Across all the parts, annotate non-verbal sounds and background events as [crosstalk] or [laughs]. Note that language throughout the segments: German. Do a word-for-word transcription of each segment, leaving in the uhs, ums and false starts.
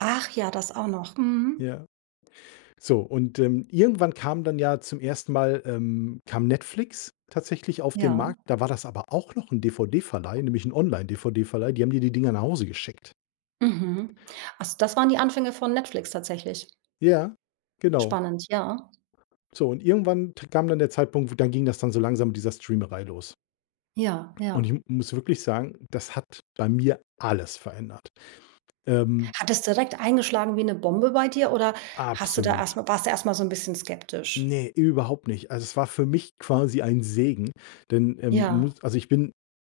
Ach, ja, das auch noch, mhm. Ja. So, und, ähm, irgendwann kam dann ja zum ersten Mal, ähm kam Netflix tatsächlich auf den Ja. Markt. Da war das aber auch noch 'n DVD-Verleih, nämlich 'n Online-DVD-Verleih. Die haben dir die Dinger nach Hause geschickt. Mhm. Also das waren die Anfänge von Netflix tatsächlich? Ja, genau. Spannend, ja. So, und irgendwann t kam dann der Zeitpunkt, dann ging das dann so langsam mit dieser Streamerei los. Ja, Und ich ja. m muss wirklich sagen, das hat bei mir alles verändert, ähm. Hat es direkt eingeschlagen wie 'ne Bombe bei dir oder hast du da erst Absolut. mal warst du erst mal so 'n bisschen skeptisch? Ne, überhaupt nicht. Also, es war für mich quasi ein Segen, denn, ähm, Ja. muss also, ich bin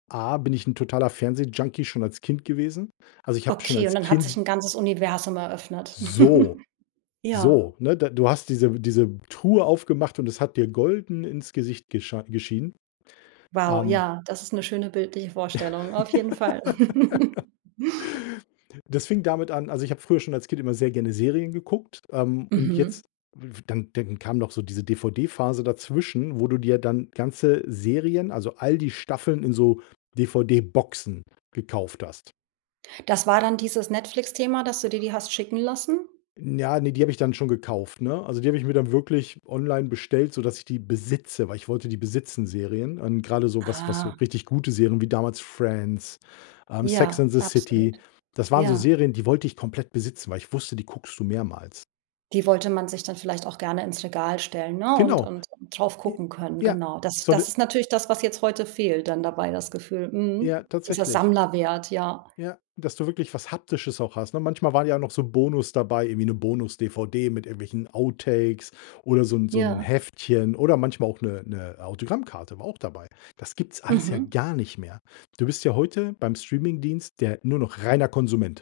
A bin ich 'n totaler Fernsehjunkie schon als Kind gewesen. Also, ich habe schon Okay, und als dann hat Kind sich s 'n ganzes Universum eröffnet? So! [chuckles] Ja. So, ne? Da du hast diese diese Truhe aufgemacht und es hat dir golden ins Gesicht geschei geschienen, Wow, ähm. ja, das ist 'ne schöne bildliche Vorstellung, auf jeden Fall. [laughs] [chuckles] Das fing damit an also, ich habe früher schon als Kind immer sehr gerne Serien geguckt, ähm, und Mhm. jetzt f dann dann kam noch so diese DVD-Phase dazwischen, wo du dir dann ganze Serien, also, all die Staffeln in so DVD-Boxen gekauft hast. Das war dann dieses Netflix-Thema, dass du dir die hast schicken lassen? N ja, ne, die habe ich dann schon gekauft, ne? Also, die habe ich mir dann wirklich online bestellt, sodass ich die besitze, weil ich wollte die besitzen, Serien. Und grade so was was so Ah. richtig gute Serien wie damals „Friends“, ähm, „Sex Ja, and the absolut. City“. Das waren so Ja. Serien, die wollte ich komplett besitzen, weil ich wusste, die guckst du mehrmals. Die wollte man sich dann vielleicht auch gerne ins Regal stellen, ne? Und Genau. und drauf J gucken können. ja. Genau. Das So 'ne das ist natürlich das, was jetzt heute fehlt dann dabei, das Gefühl, Ja, mhm, dieser tatsächlich. Sammlerwert, ja. Ja, dass du wirklich was Haptisches auch hast, ne? Manchmal waren ja noch so Bonus dabei, irgendwie 'ne Bonus-DVD mit irgendwelchen Outtakes oder so 'n so 'n Ja. Heftchen oder manchmal auch 'ne 'ne Autogrammkarte, war auch dabei. Das gibt's alles ja Mhm. gar nicht mehr. Du bist ja heute beim Streamingdienst der nur noch reiner Konsument.